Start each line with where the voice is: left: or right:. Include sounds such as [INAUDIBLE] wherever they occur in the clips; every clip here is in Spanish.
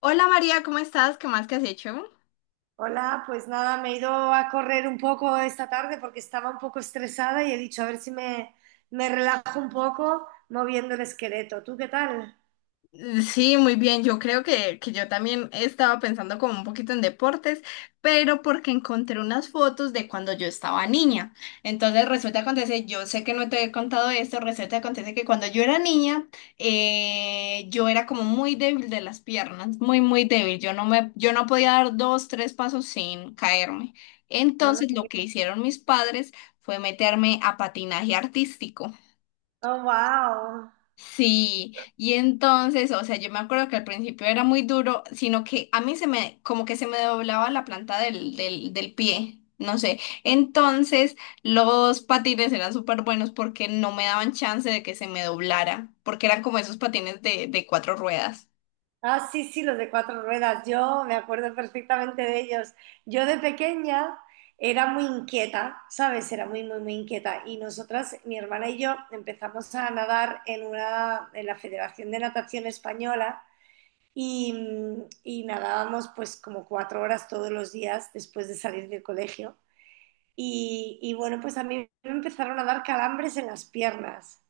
left: Hola María, ¿cómo estás? ¿Qué más que has hecho?
right: Hola, pues nada, me he ido a correr un poco esta tarde porque estaba un poco estresada y he dicho a ver si me, me relajo un poco moviendo el esqueleto. ¿Tú qué tal?
left: Sí, muy bien. Yo creo que yo también estaba pensando como un poquito en deportes, pero porque encontré unas fotos de cuando yo estaba niña. Entonces resulta acontece, yo sé que no te he contado esto, resulta acontece que cuando yo era niña, yo era como muy débil de las piernas, muy, muy débil. Yo no podía dar dos, tres pasos sin caerme.
right: No, no.
left: Entonces lo que hicieron mis padres fue meterme a patinaje artístico.
right: Oh, wow.
left: Sí, y entonces, o sea, yo me acuerdo que al principio era muy duro, sino que a mí se me, como que se me doblaba la planta del pie, no sé. Entonces, los patines eran súper buenos porque no me daban chance de que se me doblara, porque eran como esos patines de cuatro ruedas.
right: Ah, sí, sí, los de cuatro ruedas. Yo me acuerdo perfectamente de ellos. Yo de pequeña era muy inquieta, ¿sabes? Era muy, muy, muy inquieta. Y nosotras, mi hermana y yo, empezamos a nadar en la Federación de Natación Española. Y, y nadábamos pues como cuatro horas todos los días después de salir del colegio. Y bueno, pues a mí me empezaron a dar calambres en las piernas.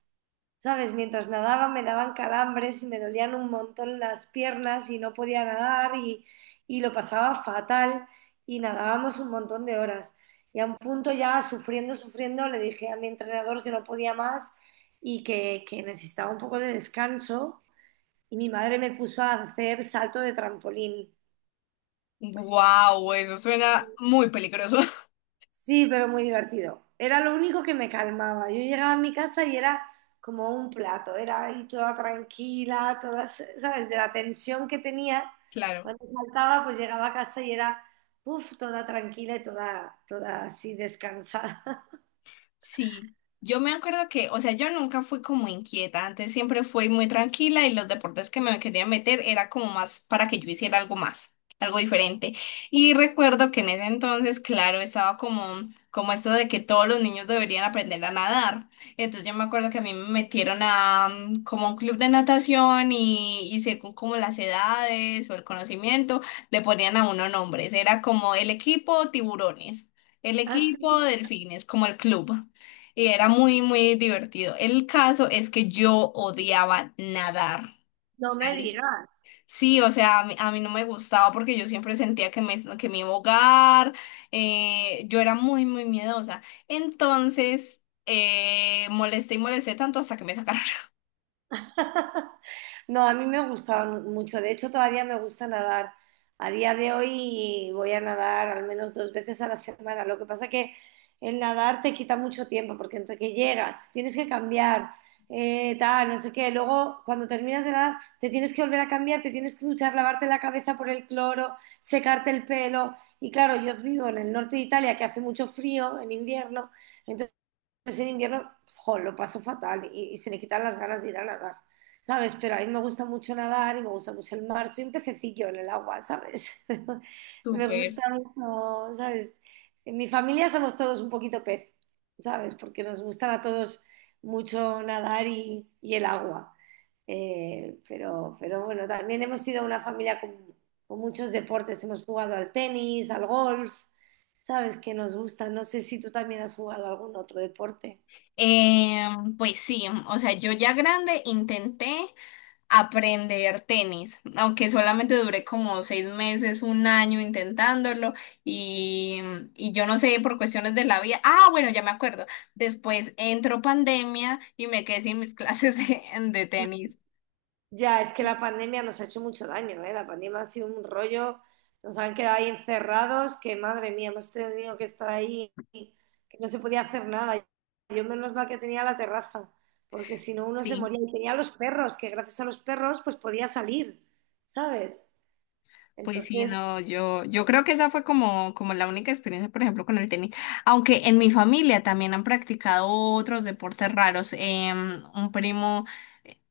right: ¿Sabes? Mientras nadaba me daban calambres y me dolían un montón las piernas y no podía nadar y lo pasaba fatal y nadábamos un montón de horas. Y a un punto ya sufriendo, sufriendo, le dije a mi entrenador que no podía más y que necesitaba un poco de descanso y mi madre me puso a hacer salto de trampolín.
left: Wow, eso suena muy peligroso. [LAUGHS]
right: Sí, pero muy divertido. Era lo único que me calmaba. Yo llegaba a mi casa y era como un plato, era ahí toda tranquila, toda, ¿sabes? De la tensión que tenía
left: Claro.
right: cuando saltaba, pues llegaba a casa y era, uff, toda tranquila y toda, toda así descansada. [LAUGHS]
left: Sí, yo me acuerdo que, o sea, yo nunca fui como inquieta, antes siempre fui muy tranquila y los deportes que me quería meter era como más para que yo hiciera algo más, algo diferente. Y recuerdo que en ese entonces, claro, como esto de que todos los niños deberían aprender a nadar. Entonces yo me acuerdo que a mí me metieron a como a un club de natación y según como las edades o el conocimiento, le ponían a uno nombres, era como el equipo tiburones. El equipo
right: Así,
left: delfines, como el club. Y era muy, muy divertido. El caso es que yo odiaba nadar.
right: no me
left: ¿Sale?
right: digas.
left: Sí, o sea, a mí no me gustaba porque yo siempre sentía que me iba a ahogar. Yo era muy, muy miedosa. Entonces, molesté y molesté tanto hasta que me sacaron. [LAUGHS]
right: [LAUGHS] No, a mí me gustaba mucho. De hecho, todavía me gusta nadar. A día de hoy voy a nadar al menos dos veces a la semana. Lo que pasa que el nadar te quita mucho tiempo porque entre que llegas, tienes que cambiar, tal, no sé qué. Luego, cuando terminas de nadar, te tienes que volver a cambiar, te tienes que duchar, lavarte la cabeza por el cloro, secarte el pelo. Y claro, yo vivo en el norte de Italia que hace mucho frío en invierno. Pues en invierno, jo, lo paso fatal y se me quitan las ganas de ir a nadar, ¿sabes? Pero a mí me gusta mucho nadar y me gusta mucho el mar. Soy un pececillo en el agua, ¿sabes? [LAUGHS] Me
left: Súper.
right: gusta mucho, ¿sabes? En mi familia somos todos un poquito pez, ¿sabes? Porque nos gustan a todos mucho nadar y el agua. Pero bueno, también hemos sido una familia con muchos deportes. Hemos jugado al tenis, al golf, ¿sabes? Que nos gusta. No sé si tú también has jugado algún otro deporte.
left: Eh, pues sí, o sea, yo ya grande intenté aprender tenis, aunque solamente duré como seis meses, un año intentándolo y, y yo no sé, por cuestiones de la vida, ah, bueno, ya me acuerdo, después entró pandemia y me quedé sin mis [LAUGHS] clases de tenis,
right: Ya, es que la pandemia nos ha hecho mucho daño, ¿eh? La pandemia ha sido un rollo, nos han quedado ahí encerrados, que madre mía, hemos tenido que estar ahí, que no se podía hacer nada. Yo menos mal que tenía la terraza, porque si no uno se
left: sí.
right: moría. Y tenía los perros, que gracias a los perros pues podía salir, ¿sabes?
left: Pues sí,
right: Entonces,
left: no, yo creo que esa fue como, como la única experiencia, por ejemplo, con el tenis. Aunque en mi familia también han practicado otros deportes raros. Un primo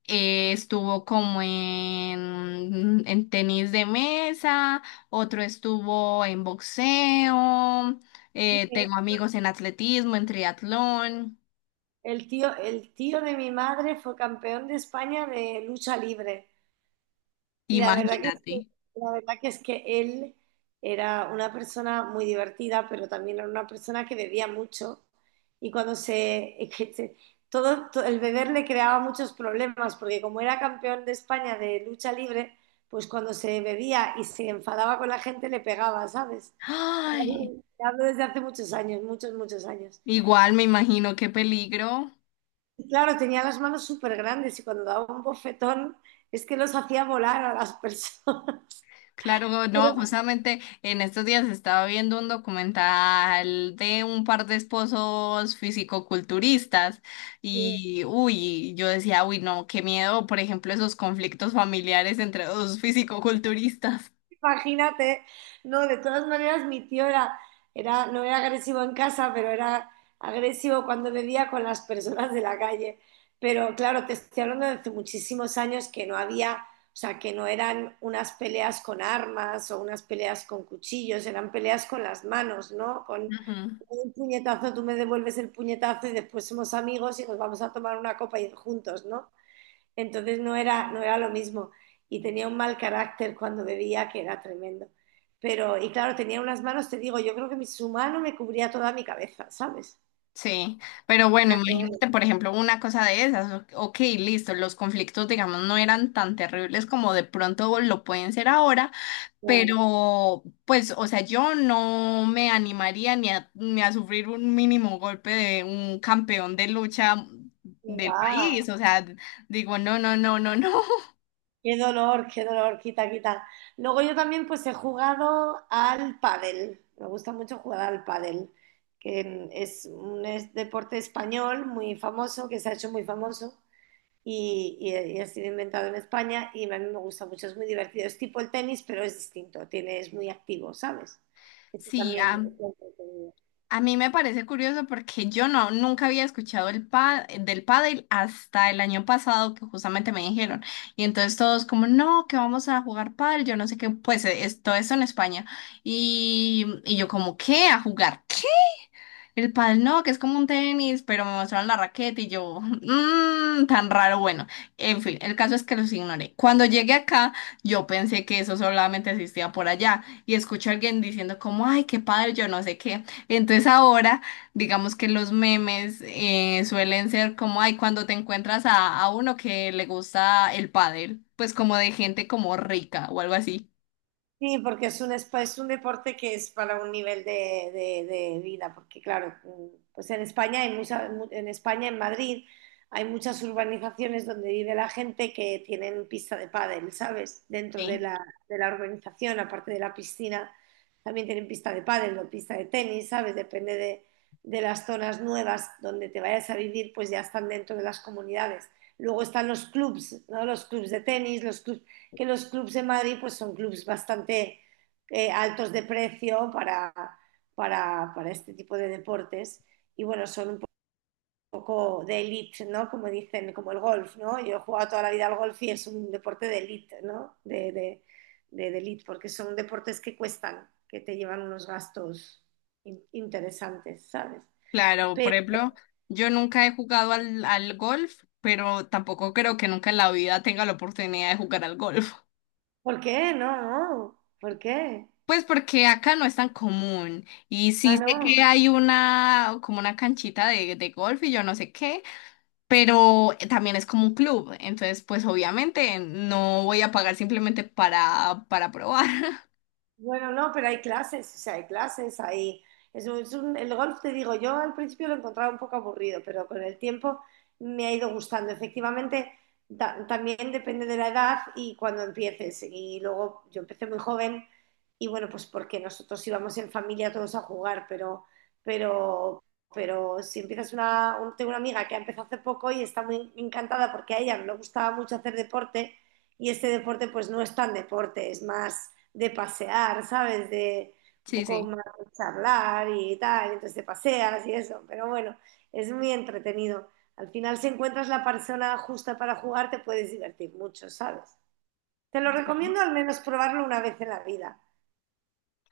left: estuvo como en tenis de mesa, otro estuvo en boxeo,
right: sí, ¿eh?
left: tengo amigos en atletismo, en triatlón,
right: El tío de mi madre fue campeón de España de lucha libre. Y
left: imagínate.
right: la verdad que es que él era una persona muy divertida, pero también era una persona que bebía mucho. Y [LAUGHS] es que se- todo, to- el beber le creaba muchos problemas, porque como era campeón de España de lucha libre, pues cuando se bebía y se enfadaba con la gente le pegaba, ¿sabes?
left: Ay,
right: Te Hablo desde hace muchos años, muchos, muchos años.
left: igual me imagino qué peligro.
right: Y claro, tenía las manos súper grandes y cuando daba un bofetón es que los hacía volar a las personas. [LAUGHS]
left: Claro, no,
right: Pero,
left: justamente en estos días estaba viendo un documental de un par de esposos fisicoculturistas y, uy, yo decía, uy, no, qué miedo, por ejemplo, esos conflictos familiares entre dos fisicoculturistas.
right: imagínate, no, de todas maneras mi tío era, no era agresivo en casa, pero era agresivo cuando bebía con las personas de la calle. Pero claro, te estoy hablando de hace muchísimos años que no había, o sea, que no eran unas peleas con armas o unas peleas con cuchillos, eran peleas con las manos, ¿no? Con
left: Ujú.
right: un puñetazo, tú me devuelves el puñetazo y después somos amigos y nos vamos a tomar una copa y juntos, ¿no? Entonces no era lo mismo. Y tenía un mal carácter cuando bebía que era tremendo. Pero, y claro, tenía unas manos, te digo, yo creo que su mano me cubría toda mi cabeza, ¿sabes?
left: Sí, pero bueno,
right: Era- era-
left: imagínate, por ejemplo, una cosa de esas, ok, listo, los conflictos, digamos, no eran tan terribles como de pronto lo pueden ser ahora.
right: claro,
left: Pero, pues, o sea, yo no me animaría ni a sufrir un mínimo golpe de un campeón de lucha
right: qué
left: del
right: va.
left: país. O sea, digo, no, no, no, no, no. [LAUGHS]
right: Qué dolor, quita, quita. Luego yo también pues he jugado al pádel. Me gusta mucho jugar al pádel, que es un deporte español muy famoso, que se ha hecho muy famoso y ha sido inventado en España y a mí me gusta mucho, es muy divertido. Es tipo el tenis, pero es distinto, tiene, es muy activo, ¿sabes? Este
left: Sí,
right: también es muy entretenido.
left: a mí me parece curioso porque yo no, nunca había escuchado el del pádel hasta el año pasado que justamente me dijeron. Y entonces todos como, no, que vamos a jugar pádel, yo no sé qué, pues es, todo eso en España. Y yo como, ¿qué? ¿A jugar? El pádel no, que es como un tenis, pero me mostraron la raqueta y yo, mmm, tan raro, bueno. En fin, el caso es que los ignoré. Cuando llegué acá, yo pensé que eso solamente existía por allá y escuché a alguien diciendo como, ay, qué padre, yo no sé qué. Entonces ahora, digamos que los memes suelen ser como, ay, cuando te encuentras a uno que le gusta el pádel, pues como de gente como rica o algo así.
right: Sí, porque es es un deporte que es para un nivel de vida, porque claro, pues en España en España, en Madrid, hay muchas urbanizaciones donde vive la gente que tienen pista de pádel, ¿sabes? Dentro de la urbanización, aparte de la piscina, también tienen pista de pádel o pista de tenis, ¿sabes? Depende de las zonas nuevas donde te vayas a vivir, pues ya están dentro de las comunidades. Luego están los clubs, ¿no? Los clubs de tenis, los clubs de Madrid pues son clubs bastante altos de precio para este tipo de deportes y bueno, son un poco de elite, ¿no? Como dicen, como el golf, ¿no? Yo he jugado toda la vida al golf y es un deporte de elite, ¿no? De elite, porque son deportes que cuestan, que te llevan unos gastos in interesantes, ¿sabes?
left: Claro,
right: Pero,
left: por ejemplo, yo nunca he jugado al golf, pero tampoco creo que nunca en la vida tenga la oportunidad de jugar al golf. [LAUGHS]
right: ¿por qué? No, no, ¿por qué?
left: Pues porque acá no es tan común. Y
right: Ah,
left: sí sé
right: no.
left: que hay una, como una canchita de golf y yo no sé qué, pero también es como un club. Entonces, pues obviamente no voy a pagar simplemente para probar. [LAUGHS]
right: Bueno, no, pero hay clases, o sea, hay clases, hay... el golf, te digo, yo al principio lo encontraba un poco aburrido, pero con el tiempo me ha ido gustando. Efectivamente, también depende de la edad y cuando empieces. Y luego yo empecé muy joven y bueno, pues porque nosotros íbamos en familia todos a jugar, pero, pero si empiezas tengo una amiga que ha empezado hace poco y está muy encantada porque a ella le gustaba mucho hacer deporte y este deporte pues no es tan deporte, es más de pasear, ¿sabes? De un
left: Sí,
right: poco
left: sí.
right: más de charlar y tal, entonces te paseas y eso, pero bueno, es muy entretenido. Al final, si encuentras la persona justa para jugar, te puedes divertir mucho, ¿sabes? Te lo
left: Sí.
right: recomiendo al menos probarlo una vez en la vida.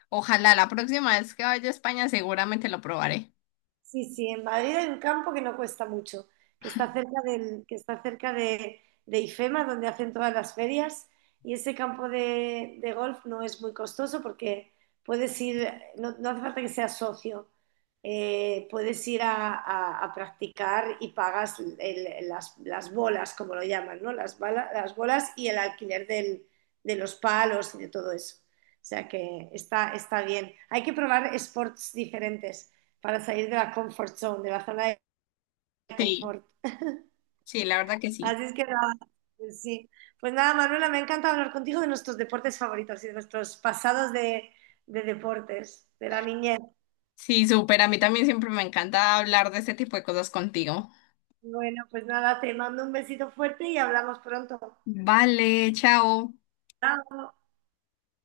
left: Ojalá la próxima vez que vaya a España seguramente lo probaré.
right: Sí, sí, en Madrid hay un campo que no cuesta mucho, que está cerca de IFEMA, donde hacen todas las ferias, y ese campo de golf no es muy costoso porque puedes ir, no, no hace falta que seas socio, puedes ir a practicar y pagas las bolas, como lo llaman, ¿no? Las bolas y el alquiler de los palos y de todo eso. O sea que está, está bien. Hay que probar sports diferentes para salir de la comfort zone, de la zona de
left: Sí,
right: confort.
left: sí, la verdad que sí.
right: Así es que nada, pues sí. Pues nada, Manuela, me encanta hablar contigo de nuestros deportes favoritos y de nuestros pasados de deportes, de la niñez.
left: Sí, súper. A mí también siempre me encanta hablar de este tipo de cosas contigo.
right: Bueno, pues nada, te mando un besito fuerte y hablamos pronto.
left: Vale, chao.
right: Chao.